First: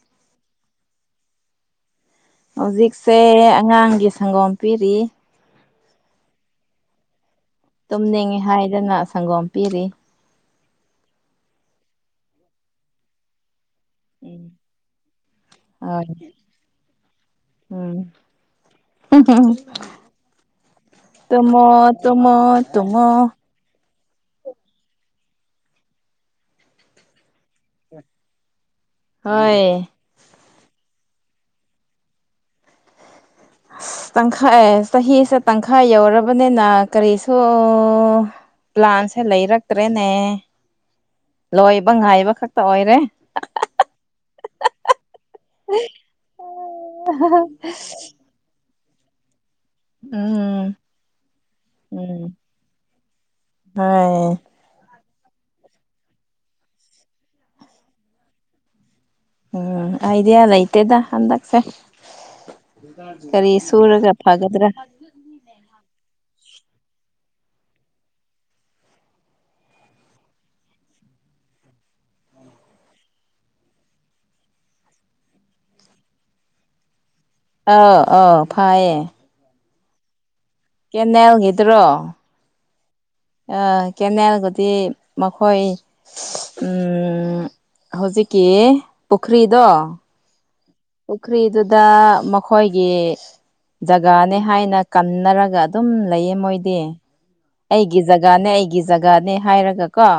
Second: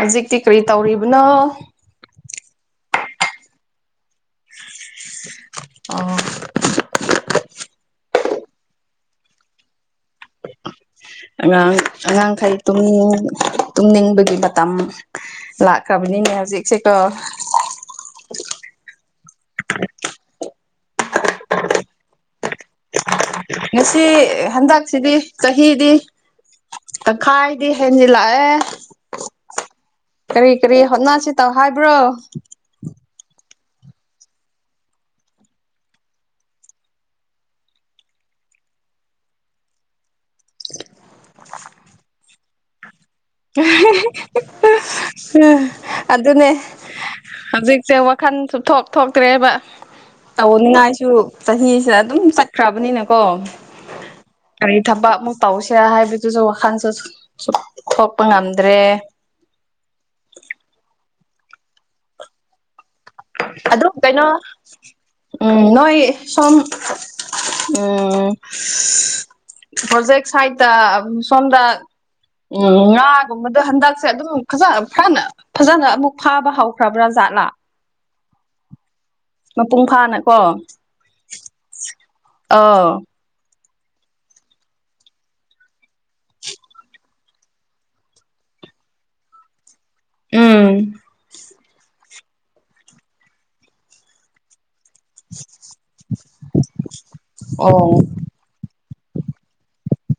ꯍꯧꯖꯤꯛꯇꯤ ꯀꯔꯤ ꯇꯧꯔꯤꯕꯅꯣ ꯁꯦ ꯑꯉꯥꯡꯒꯤ ꯁꯪꯒꯣꯝ ꯄꯤꯔꯤ ꯑ ꯇꯨꯝꯅꯤꯡꯉꯤ ꯍꯥꯏꯗꯅ ꯁꯪꯒꯣꯝ ꯄꯤꯔꯤ ꯑꯉꯥꯡ ꯑꯉꯥꯡꯈꯩ ꯄꯨꯡ ꯇꯨꯝꯅꯤꯡꯕꯒꯤ ꯎꯝ ꯃꯇꯝ ꯍꯣꯏ ꯂꯥꯛꯈ꯭ꯔꯕꯅꯤꯅꯦ ꯍꯧꯖꯤꯛꯁꯦꯀꯣ [inaudible] ꯎ ꯇꯃꯣ ꯇꯃꯣ ꯇꯃ ꯁꯤ ꯍꯟꯗꯛꯁꯤꯗꯤ ꯆꯍꯤꯗꯤ ꯑ ꯈꯥꯏꯗꯤ ꯍꯦꯟꯅꯤꯂꯑ ꯍꯣꯏ ꯍꯣꯠꯅꯁꯤ ꯇꯧ ꯍꯥꯏꯕ꯭ꯔꯣ ꯎ ꯇꯪꯈꯥꯏ ꯆꯍꯤꯁꯦ ꯇꯪꯈꯥꯏ ꯌꯧꯔꯕꯅꯤꯅ ꯀꯔꯤꯁꯨ ꯄ꯭ꯂꯥꯟꯁꯦ ꯂꯩꯔꯛꯇ꯭ꯔꯦꯅꯦ ꯂꯣꯏꯕ ꯉꯥꯏꯕ ꯈꯛꯇ ꯑꯣꯏꯔꯦ ꯑꯗꯨꯅꯦ ꯍꯧꯖꯤꯛꯁꯦ ꯋꯥꯈꯟ ꯁꯨꯞꯊꯣꯛ ꯊꯣꯛꯇ꯭ꯔꯦꯕ ꯎꯝ ꯇꯧꯅꯤꯡꯉꯥꯏꯁꯨ ꯆꯍꯤꯁꯤꯗ ꯎꯝ ꯑꯗꯨꯝ ꯆꯠꯈ꯭ꯔꯕꯅꯤꯅꯀꯣ ꯍꯣꯏ ꯀꯔꯤ ꯊꯕ ꯑꯃꯨꯛ ꯇꯧꯁꯤꯔꯥ ꯍꯥꯏꯕꯗꯨꯁꯨ ꯋꯥꯈꯜꯁꯨ ꯊꯣꯛꯄ ꯉꯝꯗ꯭ꯔꯦ ꯎꯝ ꯍꯥꯏꯗꯦ ꯂꯩꯇꯦꯗ ꯑꯟꯗꯛꯁꯦ ꯑꯗꯨꯝ ꯀꯩꯅꯣ ꯎꯝ ꯅꯣꯏ ꯁꯣꯝ ꯎꯝ ꯐꯖꯦꯛꯦꯛ ꯁꯥꯏꯇꯥ ꯁꯟꯗꯌꯥ ꯎꯝ ꯉꯥꯒꯨꯝꯕꯗ ꯍꯟꯗꯛꯁꯦ ꯑꯗꯨꯝ ꯐꯖ ꯐꯅ ꯐꯖꯅ ꯑꯃꯨꯛ ꯐꯥꯕ ꯍꯧꯥꯎꯈ꯭ꯔꯕ꯭ꯔꯥ ꯆꯠꯂ ꯑ ꯐꯌꯦ ꯃꯄꯨꯡ ꯐꯥꯅꯀꯣ ꯀꯦꯅꯦꯜꯒꯤꯗꯨꯔꯣ ꯑꯥꯎ ꯀꯦꯅꯦꯜꯒꯗꯤ ꯃꯈꯣꯏ ꯎꯝ ꯍꯧꯖꯤꯛꯀꯤ ꯄꯨꯈ꯭ꯔꯤꯗꯣ ꯎꯝ ꯄꯨꯈ꯭ꯔꯤꯗꯨꯗ ꯃꯈꯣꯏꯒꯤ ꯖꯒꯥꯅꯤ ꯍꯥꯏꯅ ꯀꯟꯅꯔꯒ ꯑꯗꯨꯝ ꯂꯩꯌꯦ ꯃꯣꯏꯗꯤ ꯑꯣ ꯑꯩꯒꯤ ꯖꯒꯥꯅꯦ ꯑꯩꯒꯤ ꯖꯒꯥꯅꯦ ꯍꯥꯏꯔꯒ ꯀꯣ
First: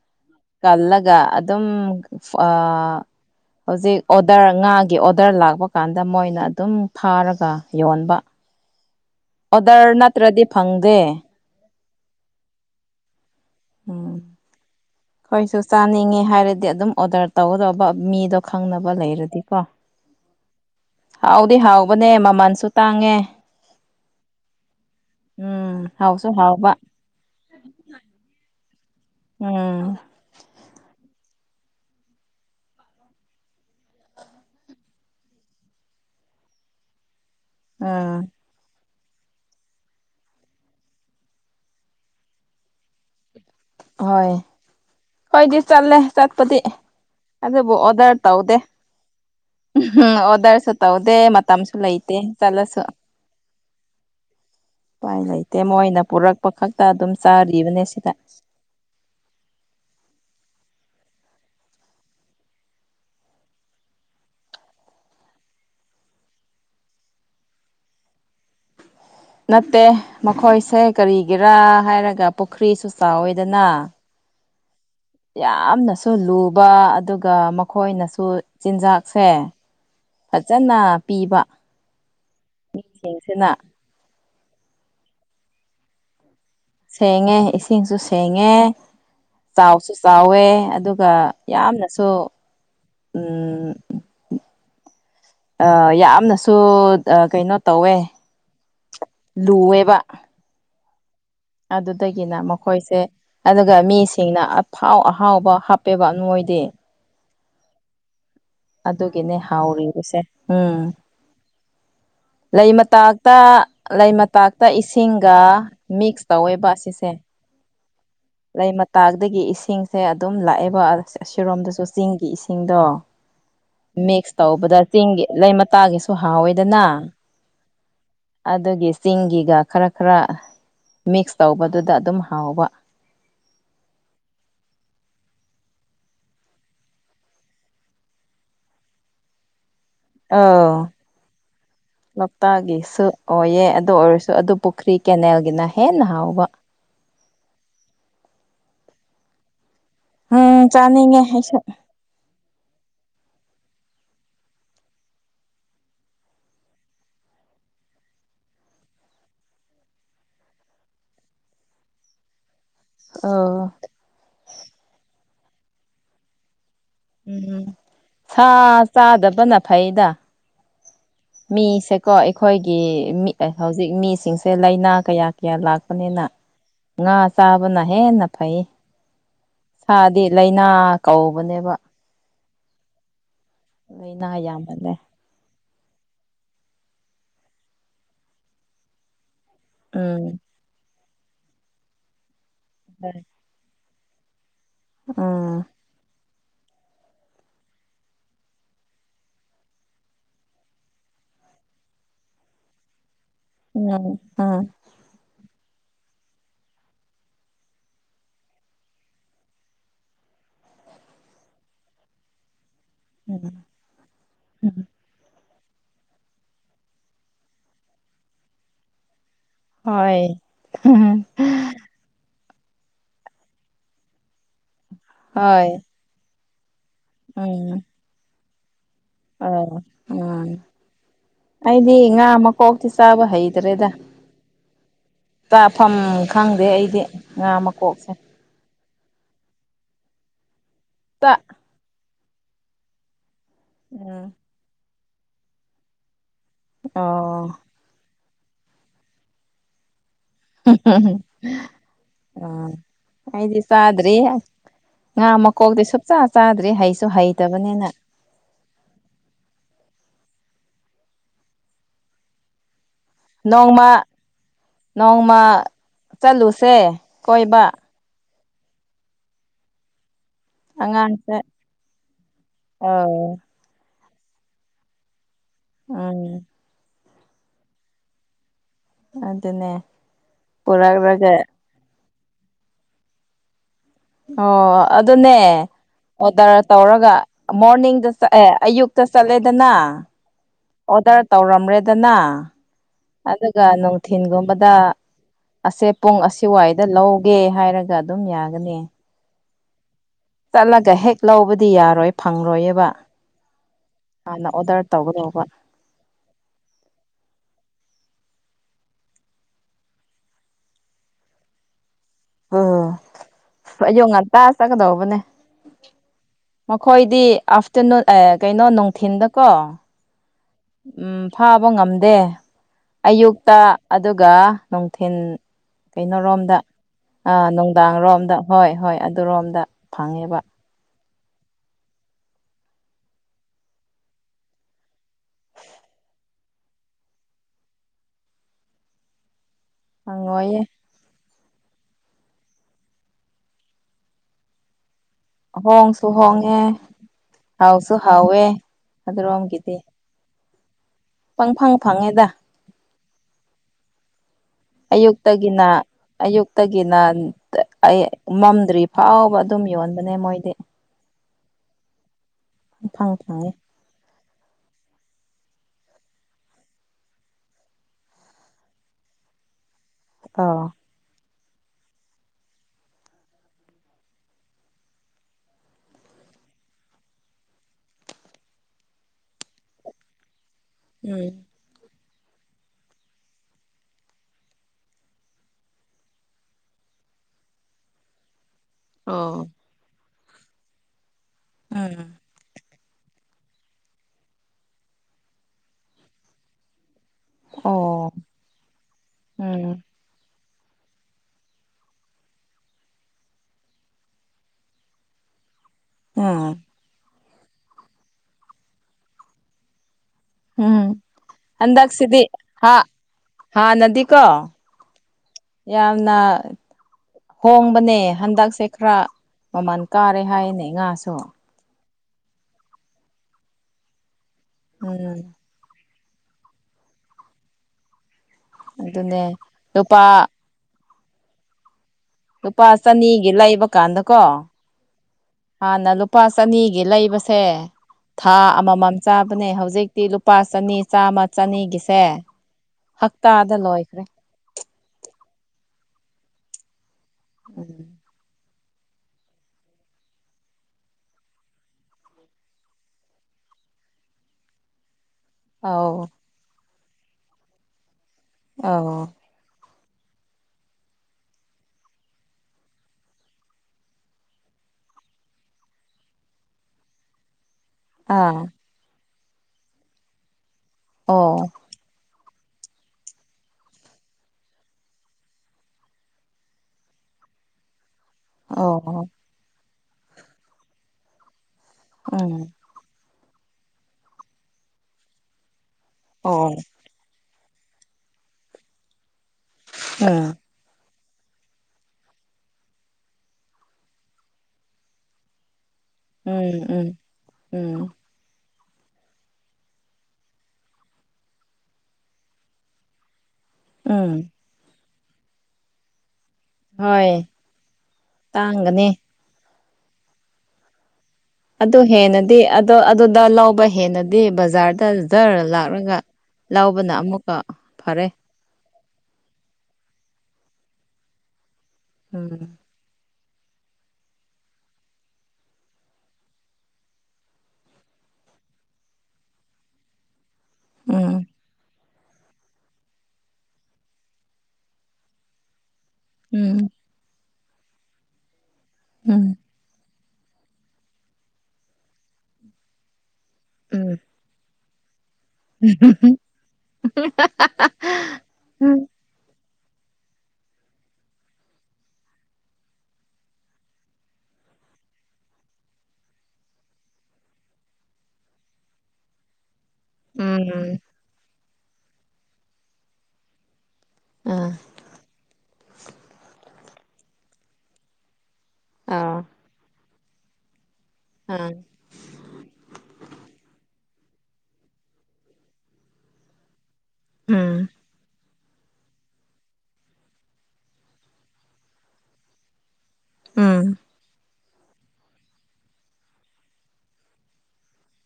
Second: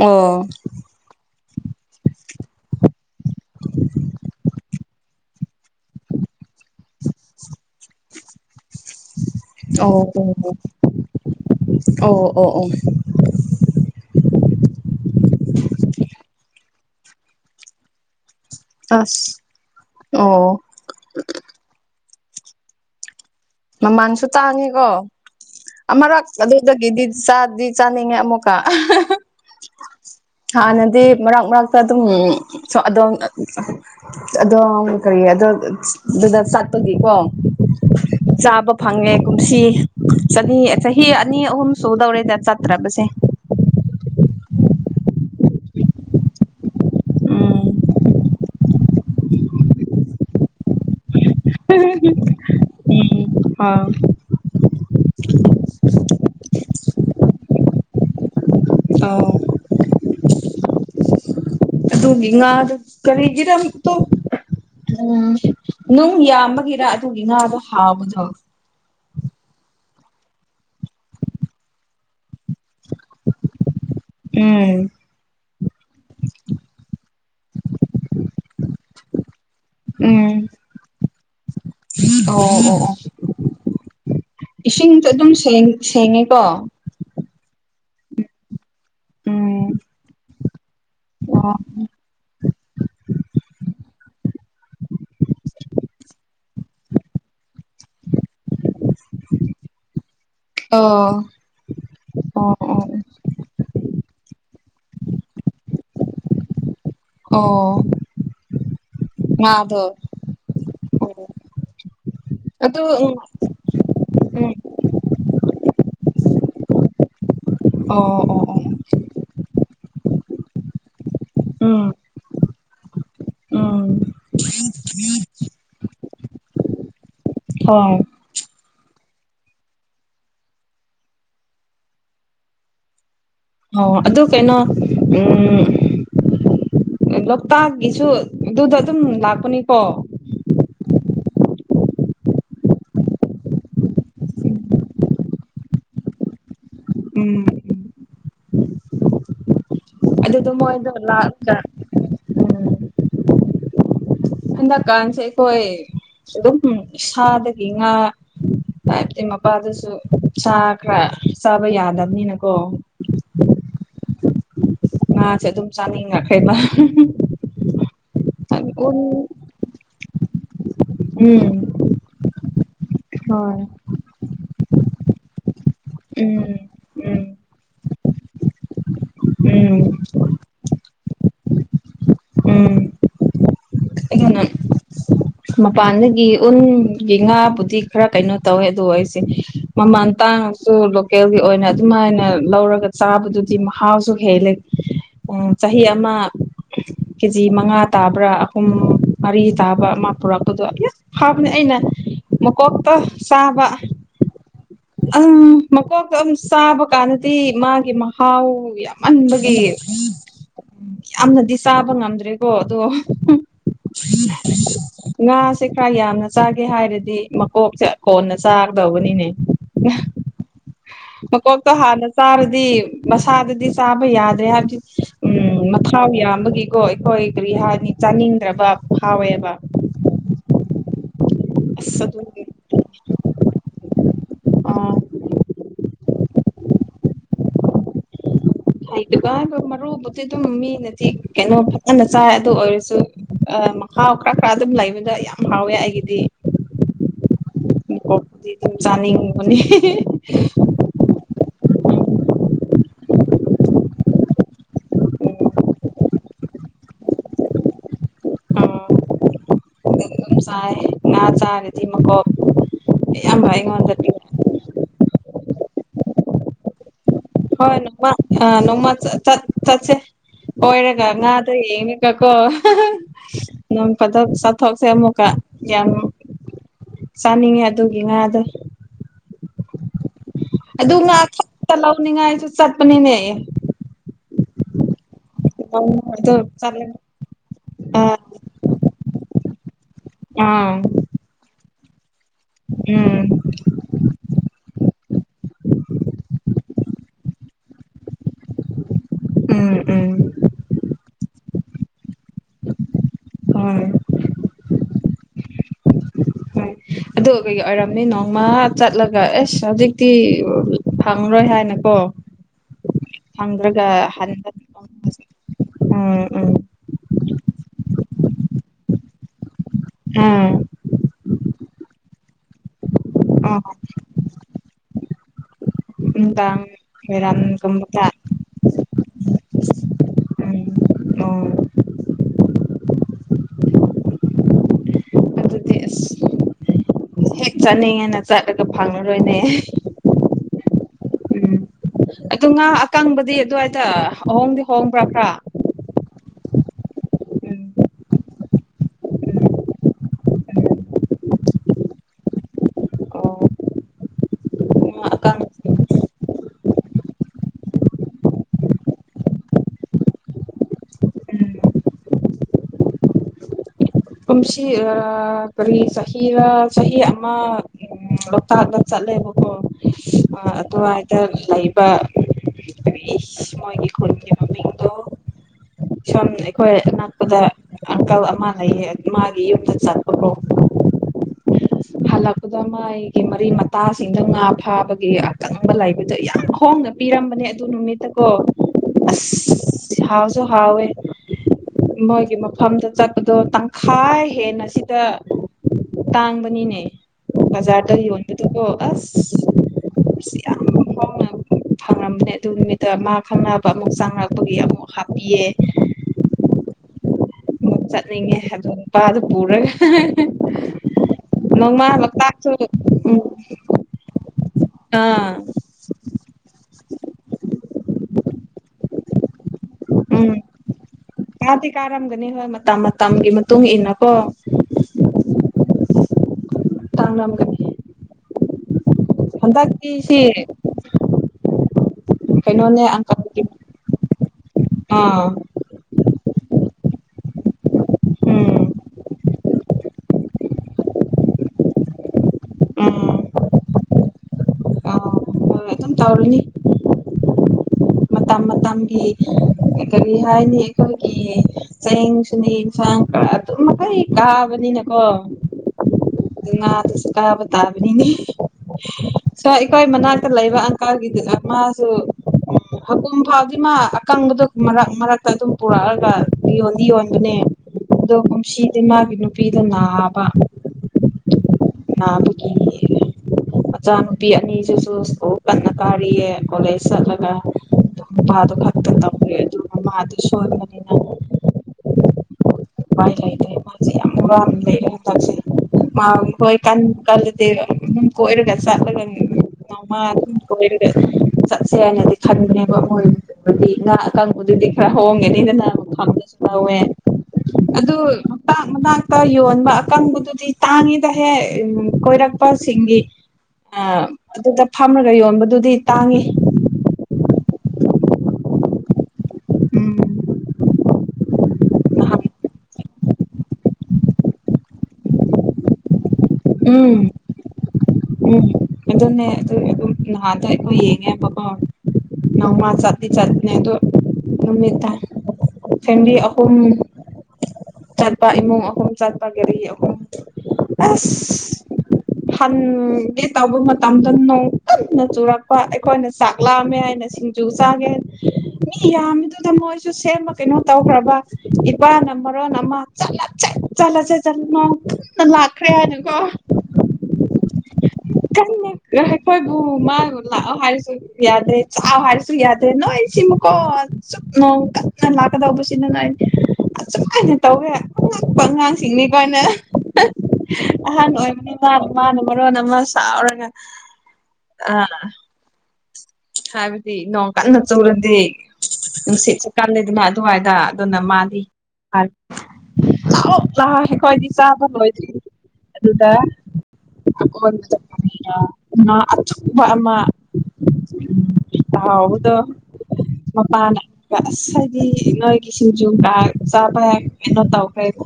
ꯑꯣ ꯀꯜꯂꯒ ꯑꯗꯨꯝ ꯍꯧꯖꯤꯛ ꯑꯣꯗꯔ ꯉꯥ ꯒꯤ ꯑꯣꯗꯔ ꯂꯥꯛꯄ ꯀꯥꯟꯗ ꯃꯣꯏꯅ ꯑꯗꯨꯝ ꯐꯥꯔꯒ ꯌꯣꯟꯕ ꯑꯣꯗꯔ ꯑꯣ ꯅꯠꯇ꯭ꯔꯗꯤ ꯐꯪꯗꯦ ꯑꯣ ꯑꯣ ꯑꯣ ꯎꯝ ꯑꯩꯣꯏꯁꯨ ꯆꯥꯅꯤꯡꯉꯤ ꯍꯥꯏꯔꯗꯤ ꯑꯗꯨꯝ ꯑꯣꯗꯔ ꯇꯧꯒꯗꯧꯕ ꯃꯤꯗꯣ ꯈꯪꯅꯕ ꯑꯁ ꯂꯩꯔꯗꯤꯀꯣ ꯑꯣ ꯍꯥꯎꯗꯤ ꯍꯥꯎꯕꯅꯦ ꯃꯟꯁꯨ ꯇꯥꯡꯉꯦ ꯃꯥ ꯃꯥꯡꯁꯨ ꯇꯥꯅꯤꯀꯣ ꯎꯝ ꯑꯃꯔꯛ ꯍꯥꯎꯁꯨ ꯍꯥꯎꯕ ꯑꯗꯨꯗꯒꯤꯗꯤ ꯆꯥꯗꯤ ꯆꯥꯅꯤꯡꯉꯦ ꯑꯃꯨꯛꯀ ꯎꯝ ꯍꯥꯟꯅꯗꯤ ꯃꯔꯛ ꯃꯔꯛꯇ ꯑꯗꯨꯝ ꯑꯗꯣꯝ ꯑꯗꯣ ꯀꯔꯤ ꯑꯗꯣ ꯑꯗꯨꯗ ꯆꯠꯄꯒꯤ ꯀꯣ ꯑꯥ ꯆꯥꯕ ꯐꯪꯉꯦ ꯀꯨꯝꯁꯤ ꯆꯅꯤ ꯆꯍꯤ ꯑꯅꯤ ꯑꯍꯨꯝ ꯁꯨꯗꯧꯔꯦꯗ ꯆꯠꯇ꯭ꯔꯕꯁꯦ ꯍꯣꯏ ꯍꯣꯏꯗꯤ ꯆꯠꯂꯦ ꯆꯠꯄꯗꯤ ꯎꯝ ꯑꯗꯨꯕꯨ ꯑꯣꯗꯔ ꯇꯧꯗꯦ ꯎꯝ ꯑꯣꯗꯔꯁ ꯇ ꯍꯗꯦ ꯃ ꯑ ꯑꯃꯁꯁꯨꯂꯍꯤꯇꯦ ꯆꯂꯁ ꯑꯥ ꯎꯄꯥꯏ ꯂꯩꯇꯦ ꯃꯣꯏꯅ ꯄꯨꯔꯛꯄ ꯈꯛꯇ ꯑꯗꯨꯝ ꯆꯥꯔꯤꯕꯅꯦ ꯁꯤꯗ ꯑꯥꯎ ꯑꯗꯨꯒꯤ ꯉꯥꯗꯨ ꯀꯔꯤꯒꯤꯔꯝꯛꯇꯣ ꯎꯝ ꯅꯨꯡ ꯌꯥꯝꯕꯒꯤꯔ ꯑꯗꯨꯒꯤ ꯉꯥꯗꯣ ꯍꯥꯎꯕꯗꯣ ꯅꯠꯇꯦ ꯃꯈꯣꯏꯁꯦ ꯀꯔꯤꯒꯤꯔꯥ ꯍꯥꯏꯔꯒ ꯄꯨꯈ꯭ꯔꯤꯁꯨ ꯆꯥꯎꯋꯏꯗꯅ ꯎꯝ ꯌꯥꯝꯅꯁꯨ ꯂꯨꯕ ꯑꯗꯨꯒ ꯃꯈꯣꯏꯅꯁꯨ ꯆꯤꯟꯖꯥꯛꯁꯦ ꯎꯝ ꯐꯖꯅ ꯄꯤꯕ ꯃꯤꯁꯤꯡꯁꯤꯅ ꯏꯁꯤꯡꯁꯦ ꯑꯗꯨꯝ ꯁꯦꯡꯉꯦꯀꯣ ꯁꯦꯡꯉꯦ ꯏꯁꯤꯡꯁꯨ ꯁꯦꯡꯉꯦ ꯑꯣ ꯆꯥꯎꯁꯨ ꯆꯥꯎꯋꯦ ꯑꯗꯨꯒ ꯌꯥꯝꯅꯁꯨ [unintelligible] ꯑ ꯌꯥꯝꯅꯁꯨ ꯀꯩꯅꯣ ꯇꯧꯋꯦ ꯂꯨꯑꯦꯕ ꯑꯣ ꯑꯗꯨꯗꯒꯤꯅ ꯑꯣ ꯑꯣ ꯃꯈꯣꯏꯁꯦ ꯑꯗꯨꯒ ꯃꯤꯁꯤꯡꯅ ꯑꯐꯥꯎ ꯑꯍꯥꯎꯕꯞ ꯄꯦꯕ ꯅꯣꯏꯗꯤ ꯑꯣ ꯑꯗꯨꯒꯤꯅꯦ ꯉꯥꯗꯣ ꯍꯥꯎꯔꯤꯕꯁꯦ ꯎꯝ ꯑꯣ ꯂꯩ ꯑꯗꯨ ꯎꯝ ꯃꯇꯥꯛꯇ ꯂꯩ ꯎꯝ ꯃꯇꯥꯛꯇ ꯏꯁꯤꯡꯒ ꯃꯤꯛꯁ ꯇꯧꯋꯦꯕ ꯑꯁꯤꯁꯦ ꯑꯣ ꯑꯣ ꯑꯣ ꯂꯩ ꯃꯇꯥꯗꯒꯤ ꯏꯁꯤꯡꯁꯦ ꯑꯗꯨꯝ ꯂꯥꯛꯑꯦꯕ ꯁꯤꯔꯣꯝꯗꯁꯨ ꯎꯝ ꯆꯤꯡꯒꯤ ꯏꯁꯤꯡꯗꯣ ꯎꯝ ꯃꯤꯛꯁ ꯇꯧꯕꯗ ꯆꯤꯡꯒꯤ ꯂꯩ ꯃꯇꯥꯒꯤꯁꯨ ꯍꯥꯎꯋꯦꯗꯅ ꯍꯣꯏ ꯑꯗꯨꯒꯤ ꯆꯤꯡꯒꯤꯒ ꯈꯔ ꯈꯔ ꯃꯤꯛꯁ ꯇꯧꯕꯗꯨꯗ ꯑꯗꯨꯝ ꯍꯥꯎꯕ ꯑꯣ ꯑꯗꯨ ꯀꯩꯅꯣ ꯎꯝ ꯂꯣꯛꯇꯥꯛꯒꯤꯁꯨ ꯑꯗꯨꯗ ꯑꯗꯨꯝ ꯂꯥꯛꯄꯅꯤꯀꯣ ꯑꯥ [unintelligible] ꯂꯣꯛꯇꯥꯛꯒꯤꯁꯨ ꯑꯣꯏꯑ ꯑꯗꯨ ꯑꯣꯏꯔꯁꯨ ꯑꯗꯨ ꯄꯨꯈ꯭ꯔꯤ ꯀꯦꯅꯦꯜꯒꯤꯅ ꯍꯦꯟꯅ ꯍꯥꯎꯕ ꯎꯝ ꯑꯗꯨ ꯎꯝ ꯑꯗꯨꯃꯣꯏ ꯂ ꯆꯥꯅꯤꯡꯉꯦ ꯑꯩꯁꯨ ꯎꯝ ꯍꯟꯗꯛꯀꯥꯟꯁꯦ ꯑꯩꯈꯣꯏ ꯑꯗꯨꯝ ꯁꯥꯗꯒꯤ ꯉꯥ ꯍꯥꯏꯕꯗꯤ ꯃꯄꯥꯗꯨꯁꯨ ꯆꯥ ꯈ꯭ꯔ ꯆꯥꯕ ꯌꯥꯗꯕꯅꯤꯅ ꯑꯣ ꯉꯥꯁꯦ ꯑꯗꯨꯝ ꯆꯥꯅꯤꯡꯉꯈ꯭ꯔꯦ ꯃꯥ ꯎꯝ ꯁꯥ ꯎꯝ ꯆꯥꯗꯕꯅ ꯐꯩꯗ ꯎꯝ ꯃꯤꯁꯦꯀꯣ ꯑꯩꯈꯣꯏꯒꯤ ꯍꯣꯏ ꯍꯧꯖꯤꯛ ꯃꯤꯁꯤꯡꯁꯦ ꯂꯥꯏꯅꯥ ꯀꯌꯥ ꯀꯌꯥ ꯂꯥꯛ ꯑꯅꯤꯅ ꯎꯝ ꯉ ꯎꯝ ꯆꯥꯕꯅ ꯍꯦꯟꯅ ꯐꯩ ꯎꯝ ꯁꯥꯗꯤ ꯂꯥꯏꯅꯥ ꯀꯧꯕꯅꯦꯕ ꯎꯝ ꯑꯣꯏꯅꯥꯍ ꯑꯗꯨꯅ ꯌꯥꯝꯃꯜꯂꯦ ꯃꯄꯥꯟꯗꯒꯤ ꯎꯟꯒꯤ ꯉꯥꯕꯨꯗꯤ ꯈꯔ ꯀꯩꯅꯣ ꯇꯧꯋꯦ ꯑꯗꯨ ꯑꯩꯁꯦ ꯃꯃꯥꯟ ꯎꯝ ꯇꯥꯡꯉꯁꯨ ꯂꯣꯀꯦꯜꯒꯤ ꯑꯣꯏꯅ ꯑꯗꯨꯝ ꯍꯥꯏꯅ ꯂꯧꯔꯒ ꯆꯥꯕꯗꯨꯗꯤ ꯍꯥꯎꯁꯨ ꯍꯦꯜꯂꯤꯦ ꯎ ꯎꯝ ꯆꯍꯤ ꯑꯃ ꯀꯦꯖꯤ ꯃꯉꯥ ꯇꯥꯕ꯭ꯔꯥ ꯑꯍꯨꯝ ꯃꯔꯤ ꯇꯥꯕ ꯄꯨꯔꯛꯄꯗꯣ ꯑ ꯐꯥꯕꯅꯦ ꯑꯩꯅ ꯃꯀꯣꯛꯇ ꯆꯥꯕ ꯎꯝ ꯑꯗꯨꯝ ꯃꯀꯣꯛꯇꯣ ꯑꯗꯨꯝ ꯆꯥꯕ ꯀꯥꯟꯗꯗꯤ ꯃꯥꯒꯤ ꯃꯍꯥꯎ ꯌꯥꯝꯃꯟꯕꯒꯤ ꯎ ꯌꯥꯝꯅꯗꯤ ꯆꯥꯕ ꯉꯝꯗ꯭ꯔꯦꯀꯣ ꯑꯗꯣ ꯎꯝ ꯎꯝ ꯉꯥꯁꯦ ꯈꯔ ꯌꯥꯝꯅ ꯆꯥꯒꯦ ꯍꯥꯏꯔꯗꯤ ꯃꯀꯣꯛꯁꯦ ꯀꯣꯟꯅ ꯆꯥꯒꯗꯧꯕꯅꯤꯅꯦ ꯍꯣꯏ ꯃꯀꯣꯛꯛꯇ ꯍꯥꯟꯅ ꯆꯔ ꯃꯁꯥꯗꯗꯤ ꯆꯥꯕ ꯌꯥꯗ꯭ꯔꯦ ꯍꯥꯏꯕꯗꯤ ꯍꯣꯏ ꯎꯝ ꯃꯊꯥꯎ ꯌꯥꯝꯕꯒꯤ ꯑꯣꯣ ꯑꯩꯈꯣꯏ ꯎꯝ ꯑꯗꯨꯔꯤꯍꯥꯟꯅꯤ ꯆꯥꯅꯤꯡꯗ꯭ꯔꯕ ꯐꯥꯎꯋꯦꯕ ꯑꯥ ꯎꯝ ꯑꯩꯗꯤ ꯑꯁ ꯉꯥ ꯑꯗꯨꯒꯤ ꯃꯀꯣꯛꯇꯤ ꯆꯥꯕ ꯍꯩꯇ꯭ꯔꯦꯗ ꯑ ꯇꯥꯐꯝ ꯈꯪꯗꯦ ꯑꯩꯗꯤ ꯉꯥ ꯃꯀꯣꯛꯁꯦ ꯍꯩꯗꯨꯒ ꯑꯩ ꯃꯔꯨꯕꯨꯗꯤ ꯑꯗꯨꯝ ꯃꯤꯅꯗꯤ ꯆꯥ ꯀꯩꯅꯣ ꯐꯖꯅ ꯆꯥꯏ ꯑꯗꯨ ꯑꯣꯏꯔꯁꯨ ꯑ ꯃꯈꯥꯎ ꯎꯝ ꯈꯔ ꯈꯔ ꯑꯗꯨꯝ ꯂꯩꯕꯗ ꯌꯥꯝ ꯍꯥꯎꯋꯦ ꯑꯩꯒꯤꯗꯤ ꯑ ꯀꯗꯤ ꯑꯗꯨꯝ ꯆꯥꯅꯤꯡꯉꯨꯝꯕꯅꯤ ꯑꯣ ꯑꯩꯁ꯭ꯔꯤ ꯉꯥ ꯃꯀꯣꯛꯇꯤ ꯁꯨꯡꯆꯥ ꯆꯥꯗ꯭ꯔꯤ ꯍꯩꯁꯨ ꯍꯩꯇꯕꯅꯤꯅ ꯎ ꯑꯗꯨꯝ ꯆꯥꯏ ꯉꯥ ꯆꯥꯔꯒꯗꯤ ꯃꯀꯣꯛ ꯑꯌꯥꯝꯕ ꯅꯣꯡꯣꯡꯃ ꯑꯩꯉꯣꯟꯗ ꯄꯤ ꯅꯣꯡꯃ ꯆꯠꯂꯨꯁꯦ ꯀꯣꯏꯕ ꯑ ꯅꯣꯡꯃ ꯆꯆꯦ ꯍꯔꯀ ꯉ ꯑꯉꯥꯡꯁꯦ ꯑꯗꯨ ꯌꯦꯡꯀꯣ ꯑꯧ ꯐꯗꯕ ꯆꯥꯊꯣꯛꯁꯦ ꯑꯃꯨꯛꯀ ꯌꯥꯝ ꯎꯝ ꯆꯥꯅꯤꯡꯉꯦ ꯑꯗꯨꯒꯤ ꯉꯥꯗꯣ ꯑꯗꯨꯅꯦ ꯑꯗꯨ ꯉ ꯄꯨꯔꯛꯔꯒ ꯈꯛꯇ ꯂꯧꯅꯤꯡꯉꯥꯏꯁꯨ ꯆꯠꯄꯅꯤꯅꯦ ꯑꯣ ꯑꯗꯨꯗꯟꯅꯦ ꯑꯗꯨ ꯑꯣꯗꯔ ꯆꯠꯂꯦ ꯇꯧꯔꯒ ꯃꯣꯔꯅꯤꯡꯗ ꯑꯥ ꯆꯠ ꯑꯦ ꯑꯌꯨꯛꯇ ꯆꯠꯂꯦꯗꯅ ꯑꯥ ꯑꯣꯗꯔ ꯇꯧꯔꯝꯔꯦꯗꯅ ꯎꯝ ꯑꯗꯨꯒ ꯅꯨꯡꯊꯤꯟꯒꯨꯝꯕꯗ ꯑꯁꯦ ꯄꯨꯡ ꯑꯁꯤ ꯋꯥꯏ ꯁꯤ ꯗ ꯂꯧꯒꯦ ꯍꯥꯏꯔꯒ ꯑꯗꯨꯝ ꯌꯥꯒꯅꯤ ꯎꯝ ꯎꯝ ꯆꯠꯂꯒ ꯍꯦꯛ ꯂꯧꯕꯗꯤ ꯌꯥꯔꯣꯏ ꯐꯪꯔꯣꯏꯌꯦꯕ ꯍꯣꯏ ꯍꯥꯟꯅ ꯑꯣꯗꯔ ꯇꯧꯒꯗꯧꯕ ꯎ ꯑ ꯀꯩꯀ ꯑꯣꯏꯔꯝꯅꯤ ꯅꯣꯡꯃ ꯆꯠꯂꯒ ꯑꯦꯁ ꯍꯧꯖꯤꯛꯇꯤ ꯐꯪꯔꯣꯏ ꯍꯥꯏꯅꯀꯣ ꯑꯣ ꯐꯪꯗ꯭ꯔꯒ ꯍꯣꯏ ꯌꯣꯡ ꯉꯥꯟ ꯇ ꯍꯟꯕ ꯆꯀꯗꯧꯕꯅꯦ ꯎꯝ ꯎꯝ ꯃꯈꯣꯏꯗꯤ ꯑꯥꯐꯇꯔꯅꯨꯟ ꯀꯩꯅꯣ ꯅꯨꯡꯊꯤꯟꯗꯀꯣ ꯎꯝ ꯎꯝ ꯐꯥꯕ ꯉꯝꯗꯦ ꯑꯌꯨꯛꯇ ꯑꯣ ꯑꯗꯨꯒ ꯊꯤꯟ ꯀꯩꯅꯣꯔꯣꯝꯗ ꯅꯨꯡꯗꯥꯡ ꯑꯥ ꯋꯥꯏꯔꯝꯒꯨꯝꯕꯗ ꯅꯨꯡꯗꯥꯡꯔꯣꯝꯗ ꯍꯣꯏ ꯍꯣꯏ ꯑꯗꯨꯔꯣꯝꯗ ꯗ ꯐꯪꯉꯦꯕ ꯎꯝ ꯑꯣ ꯑꯗꯨꯗꯤ ꯑꯁ ꯍꯦꯛ ꯆꯠꯅꯤꯡꯉꯅ ꯆꯠꯂꯒ ꯐꯪꯂꯉꯨꯔꯣꯏꯅꯦ ꯍꯪꯉ ꯋꯥꯏꯌꯦꯦ ꯑꯗꯨ ꯉꯥ ꯑꯀꯪꯕꯗꯤ ꯑꯗꯨꯋꯥꯏꯗ ꯑꯍꯣꯡꯗꯤ ꯍꯣꯡ ꯍꯣꯡꯁꯨ ꯍꯣꯡꯉꯦ ꯎꯝ ꯍꯥꯎꯁꯨ ꯍꯥꯎꯋꯦ ꯑꯗꯨꯗ ꯔꯣꯝ ꯀꯗꯤꯦ ꯄꯪ ꯐꯪ ꯐꯪꯉꯦꯗ [unintelligible] ꯑꯀꯪ ꯑꯌꯨꯛꯇꯒꯤꯅ ꯑꯌꯨꯛꯇꯒꯤꯅ ꯑꯩ ꯃꯝꯗ꯭ꯔꯤ ꯐꯥꯎꯕ ꯑꯗꯨꯝ ꯌꯣꯟꯕꯅꯦ ꯃꯣꯏꯗꯤ ꯎꯝ ꯐꯪꯦ ꯐꯪꯉꯦ ꯀꯨꯝꯁꯤ ꯀꯔꯤ ꯆꯍꯤꯒ ꯆꯍꯤ ꯑꯃ ꯎꯝ ꯂꯣꯛꯇꯥꯛ ꯂ ꯆꯠꯂꯦꯕꯀꯣ ꯑꯥ ꯑꯗꯨꯋꯥꯏꯗ ꯂꯩꯕ ꯃꯣꯏꯒꯤ ꯈꯨꯟꯒꯤ ꯃꯃꯤꯡꯗꯣ ꯁꯝ ꯑꯩꯈꯣꯏ ꯑꯅꯛꯄꯗ ꯑꯪꯀꯜ ꯑꯃ ꯂꯩꯌꯦ ꯃꯥꯒꯤ ꯏꯛꯇ ꯆꯠꯄ ꯎꯝ ꯍꯜꯂꯛꯄꯗ ꯃꯥꯏꯒꯤ ꯃꯔꯤ ꯃꯇꯥꯁꯤꯡꯗ ꯉꯥ ꯐꯥꯕꯒꯤ ꯀꯅꯝꯕ ꯂꯩꯕꯗꯨ ꯌꯥꯝ ꯍꯣꯡꯉ ꯄꯤꯔꯝꯕꯅꯦ ꯑꯗꯨ ꯅꯨꯃꯤꯠꯇ ꯀꯣ ꯑꯣ ꯑꯁ ꯍꯥꯎꯁꯨ ꯍꯥꯎꯋꯦ ꯎꯝ ꯃꯣꯏꯒꯤ ꯃꯐꯝꯗ ꯆꯠꯄꯗꯣ ꯇꯪꯈꯥꯏ ꯍꯦꯟꯅ ꯁꯤꯗ ꯇꯥꯡꯕꯅꯤꯅꯦ ꯕꯖꯔꯗ ꯑꯣ ꯌꯣꯟꯕꯗꯨꯀꯣ ꯑꯁ ꯎꯝ ꯌꯥꯝ ꯍꯥꯎꯉ ꯐꯪꯉꯝꯕꯅꯦ ꯑꯗꯨ ꯅꯨꯃꯤꯠꯇ ꯃꯥ ꯈꯪꯅꯕ ꯑꯃꯨꯛ ꯆꯥꯡꯅꯔꯛꯄꯒꯤ ꯑꯃꯨꯛ ꯍꯥꯞꯄꯤꯌꯦ ꯎꯝ ꯆꯠꯅꯤꯡꯉꯦ ꯑ ꯅꯨꯄꯥꯗꯨ ꯄꯨꯔꯒ ꯎꯝ ꯅꯣꯡꯃ ꯑꯗꯒ ꯁꯤꯗꯤ ꯂꯣꯛꯇꯥꯛꯁꯨ ꯍꯥ ꯎꯝ ꯍꯥ ꯅꯗꯤ ꯀꯣ ꯑꯥ ꯌꯥꯝꯅ ꯍꯣꯡꯕꯅꯦ ꯍꯟꯗꯛꯁꯦ ꯈꯔ ꯃꯃꯜ ꯀꯥꯔꯦ ꯎꯝ ꯍꯥꯏꯅꯦ ꯉꯥꯁꯨ ꯀꯥꯗꯤ ꯀꯥꯔꯝꯒꯅꯤ ꯍꯣꯏ ꯃꯇꯝ ꯃꯇꯝꯒꯤ ꯃꯇꯨꯡ ꯏꯟꯅ ꯀꯣ ꯎꯝ ꯇꯥꯡꯔꯝꯒꯅꯤ ꯑꯗꯨꯅꯦ ꯑꯗ ꯀ ꯂꯨꯄꯥ ꯁꯤ ꯎꯄꯥ ꯀꯩꯅꯣꯅꯦ ꯑꯪꯀꯜꯒꯤ ꯑꯁꯅꯤꯒꯂ ꯏꯕ ꯀꯗꯀꯣ ꯑꯥ ꯍꯥꯟꯅ ꯂꯨꯄꯥ ꯆꯅꯤꯒꯤ ꯂꯩꯕꯁꯦ ꯊꯥ ꯎꯝ ꯑꯃꯃꯝ ꯆꯥꯕꯅꯦ ꯍꯧꯖꯤꯛ ꯇꯤ ꯂꯨꯄꯥ ꯆꯅꯤ ꯆꯥꯝꯃ ꯆꯅꯤꯒꯤꯁꯦ ꯎꯝ ꯍꯛꯇ ꯑꯗꯂ ꯋꯥꯈ꯭ꯔꯦ ꯑꯥ ꯍꯣꯏ ꯑꯗꯨꯝ ꯇꯧꯔꯅꯤ ꯎꯝ ꯃꯇꯝ ꯃꯇꯝꯒꯤ ꯀꯔꯤ ꯍꯥꯏꯅꯤ ꯑꯩꯈꯣꯏꯒꯤ ꯆꯦꯡ ꯁꯅꯤ ꯌꯦꯟꯁꯥꯡ ꯑꯗꯨ ꯃꯈꯩ ꯀꯥꯕꯅꯤꯅꯀꯣ ꯑꯥꯎ ꯀꯥꯕ ꯇꯥꯕꯅꯤꯅꯤ ꯑꯧ ꯁ ꯑꯩꯈꯣꯏ ꯃꯅꯥ ꯂꯩꯕ ꯑꯪꯀꯥꯜꯒꯤꯗꯨ ꯃꯥꯁꯨ ꯎꯝ ꯍꯧꯀꯣꯝ ꯐꯥꯎꯗꯤ ꯃꯥ ꯑꯀꯪꯕꯗꯣ ꯃꯔꯛ ꯃꯔꯛꯇ ꯑꯗꯨꯝ ꯄꯨꯔꯛꯑꯒ ꯌꯣꯟꯗꯤ ꯌꯣꯟꯕꯅꯦ ꯑꯗꯣ ꯑꯥ ꯀꯨꯝꯁꯤꯗꯤ ꯃꯥꯒꯤ ꯅꯨꯄꯤꯗꯣ ꯅꯥꯕ ꯑꯣ ꯅꯥꯕꯒꯤ ꯃꯆꯥꯅꯨꯄꯤ ꯑꯅꯤꯁꯤꯁꯨ ꯑ ꯀꯟꯅ ꯀꯥꯔꯤꯌꯦ ꯀꯣꯂꯦꯖ ꯆꯠꯂꯒꯄꯥꯥꯗꯣ ꯑꯣ ꯈꯛꯇ ꯇꯧꯔꯦ ꯑꯗꯨ ꯃꯥ ꯃꯥꯗꯣ ꯁꯣꯟꯕꯅꯤꯅꯥ ꯎꯝ ꯑꯃꯁꯦ ꯄꯣꯠꯆꯩ ꯌꯥꯝ ꯍꯨꯔꯝꯂꯦ ꯑꯣ ꯅꯣꯏ ꯑꯥ ꯀꯥ ꯑꯗꯨꯝ ꯀꯣꯏꯔꯒ ꯆꯠ ꯑ ꯎꯝ ꯑꯗꯨꯝ ꯑꯣꯏꯔꯒ ꯆꯠꯁꯦ ꯍꯥꯏꯅꯗꯤ ꯈꯟꯕꯅꯦꯕ ꯃꯣꯏꯗꯤ ꯉꯥ ꯑꯀꯪꯕꯗꯨꯗꯤ ꯈꯔ ꯍꯣꯡꯒꯅꯤꯗ ꯁꯨ ꯎꯝ ꯇꯧꯋꯦ ꯎꯝ ꯑꯗꯨ ꯎꯝ ꯄꯥꯛ ꯃꯅꯥꯛꯇ ꯌꯣꯟꯕ ꯑꯀꯪꯕꯗꯨꯗꯤ ꯇꯥꯡꯉꯤꯗ ꯍꯦꯛ ꯎ ꯀꯣꯏꯔꯛꯄꯁꯤꯡꯒꯤ ꯑ ꯎꯝ ꯑꯗꯨꯗ ꯐꯝꯃꯒ ꯌꯣꯟꯕꯗꯨꯗꯤ ꯇꯥꯡꯏꯤ ꯇꯥꯡꯒꯅꯦ ꯎꯝ ꯑꯗꯨ ꯅꯍꯥꯟ ꯍꯦꯟꯅꯗꯤ ꯑ ꯑꯗꯨꯗ ꯂꯧꯕ ꯍꯦꯟꯅꯗꯤ ꯕꯖꯥꯔꯗ ꯂꯥꯛꯂꯒ ꯂꯕꯅ ꯎꯝ ꯑꯃꯨꯛꯀ ꯐꯔꯦ ꯎꯝ ꯑꯗꯨꯅꯦ ꯑꯗꯨ ꯑꯗꯨꯝ ꯅꯍꯥꯟꯗ ꯑꯩꯈꯣꯏ ꯌꯦꯡꯉꯦꯀ ꯎꯝ ꯅꯣꯡꯃ ꯆꯠ ꯆꯅꯦ ꯑꯗꯣ ꯅꯨꯃꯤ ꯐꯦꯃꯤꯂꯤ ꯑꯍꯨꯝ ꯆꯥꯄꯄꯥ ꯏꯃꯨꯡ ꯑꯍꯨꯝ ꯆꯥꯄꯥ ꯔꯤ ꯑꯍꯨꯝ ꯎꯝ ꯑꯁ ꯍꯟꯒꯦ ꯇꯧꯕ ꯃꯇꯝꯗ ꯅꯣꯡ ꯅ ꯆꯨꯔꯛꯄ ꯑꯩꯈꯣꯏꯅ ꯎꯝ ꯆꯥꯛꯂꯥꯛꯑꯝꯃꯦ ꯍꯥꯏꯅ ꯁꯤꯡꯖꯨ ꯆꯥꯒꯦꯅ ꯃꯤ ꯌꯥꯝꯃꯤꯗꯨꯗ ꯃꯣꯏ ꯁꯨ ꯁꯦꯝꯃ ꯀꯩꯅꯣ ꯇꯧꯈ꯭ꯔꯕ ꯏꯄꯥꯅ ꯃꯔꯣꯟ ꯑꯃ ꯆ ꯆꯠ ꯎꯝ ꯆꯠꯂ ꯆꯦꯠ ꯆꯣ ꯂꯥꯛꯈ꯭ꯔꯦ ꯍꯥꯏꯅꯀꯣ ꯀꯟꯅꯥ ꯎꯝ ꯑꯩꯀꯍꯣꯏ ꯎ ꯃꯥ ꯂ ꯍꯔꯁꯨ ꯌꯥꯗ ꯆꯥꯎ ꯍꯔꯁꯨ ꯌꯥꯗꯦ ꯅꯣꯏꯁꯤꯃꯨꯀꯣꯟ ꯂꯥꯛꯀꯗꯧꯕꯕꯁꯤꯅ ꯅꯣꯏ ꯍꯥꯏꯩꯅ ꯇꯧꯋꯦ ꯑꯉꯛꯄ ꯑꯉꯥꯡꯁꯤꯡꯅꯤꯀꯅ ꯎꯝ ꯑꯍꯟ ꯑꯣꯏꯕꯅꯦ ꯃꯥꯅ ꯃꯥꯅ ꯃꯔꯣꯟ ꯑꯃ ꯁꯥꯎꯔꯒ ꯑꯥ ꯑ ꯍꯥꯏꯕꯗꯤ ꯅꯣꯡ ꯀꯟꯅ ꯆꯨꯔꯗꯤ ꯑꯥ ꯅꯨꯡꯁꯤꯠꯁꯨ ꯀꯜꯂꯦꯗꯅ ꯑꯗꯨꯋꯥꯏꯗ ꯑꯗꯨꯅ ꯃꯥꯗꯤ ꯑꯥ ꯈ꯭ꯣꯏꯗꯤ ꯆꯥꯕ ꯂꯣꯏꯗ꯭ꯔꯤ ꯑꯗꯨꯗ ꯎꯝ ꯑꯣꯟꯄ ꯑꯗꯨꯆꯨꯞ ꯑꯃꯥ ꯍꯧꯕꯗꯨ ꯎꯝ ꯃꯄꯅ ꯉꯁꯥꯏꯗꯤ ꯅꯣꯏꯒꯤ ꯁꯤꯡꯖꯨ ꯀ ꯆꯥꯕ ꯀꯩꯅꯣ ꯇꯧꯈ꯭ꯔꯦꯕ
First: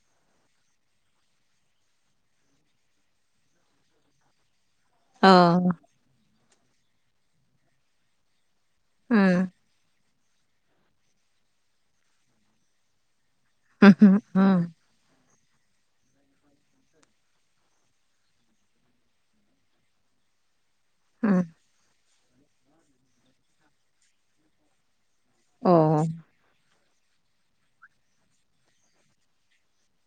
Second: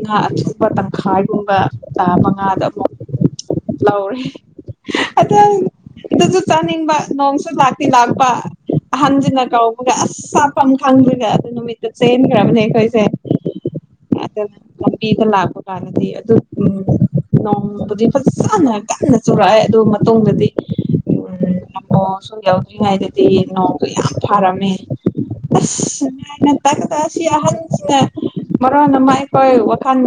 ꯉꯥ ꯑꯊꯨꯕ ꯇꯪꯈꯥꯏꯒꯨꯝꯕ ꯇꯥꯕ ꯉꯥꯗ ꯑꯃꯨꯛ ꯂꯧꯔꯦ ꯑ ꯑꯗ ꯑꯗꯨꯁꯨ ꯆꯥꯅꯤꯡꯕ ꯅꯣꯡꯁꯨ ꯂꯥꯛꯇꯤ ꯂꯥꯛꯄ ꯑꯍꯟꯁꯤꯅ ꯎꯝ ꯀꯧꯕꯒ ꯑꯁ ꯆꯥꯐꯝ ꯈꯪꯗꯒ ꯑꯗꯨ ꯅꯨꯃꯤꯠꯇꯨ ꯆꯦꯟꯈ꯭ꯔꯕꯅꯦ ꯑꯩꯈꯣꯏꯁꯦ ꯎꯝ ꯑꯗꯨꯅꯤ ꯎꯝ ꯃꯄꯤꯅꯥ ꯂꯥꯛ ꯀꯥꯟꯗꯗꯤ ꯑꯗꯨ ꯎ ꯅꯣꯡꯃꯗꯨꯗꯤ ꯐꯖꯅ ꯀꯟꯅ ꯆꯨꯔꯛꯑꯦ ꯑꯗꯨ ꯃꯇꯨꯡꯗꯗꯤ ꯎꯝ ꯑꯣ ꯁꯨꯝ ꯌꯥꯎꯗ꯭ꯔꯤꯉꯩꯗꯗꯤ ꯅꯣꯡꯗꯣ ꯌꯥꯝ ꯐꯥꯔꯝꯃꯦ ꯑꯣ ꯑꯁꯥꯏꯅ ꯇꯥꯛ ꯇ ꯑꯁꯤ ꯑꯍꯟꯁꯤꯅ ꯃꯔꯣꯟꯅ ꯑꯃ ꯑꯩꯈꯣꯏ ꯋꯥꯈꯜ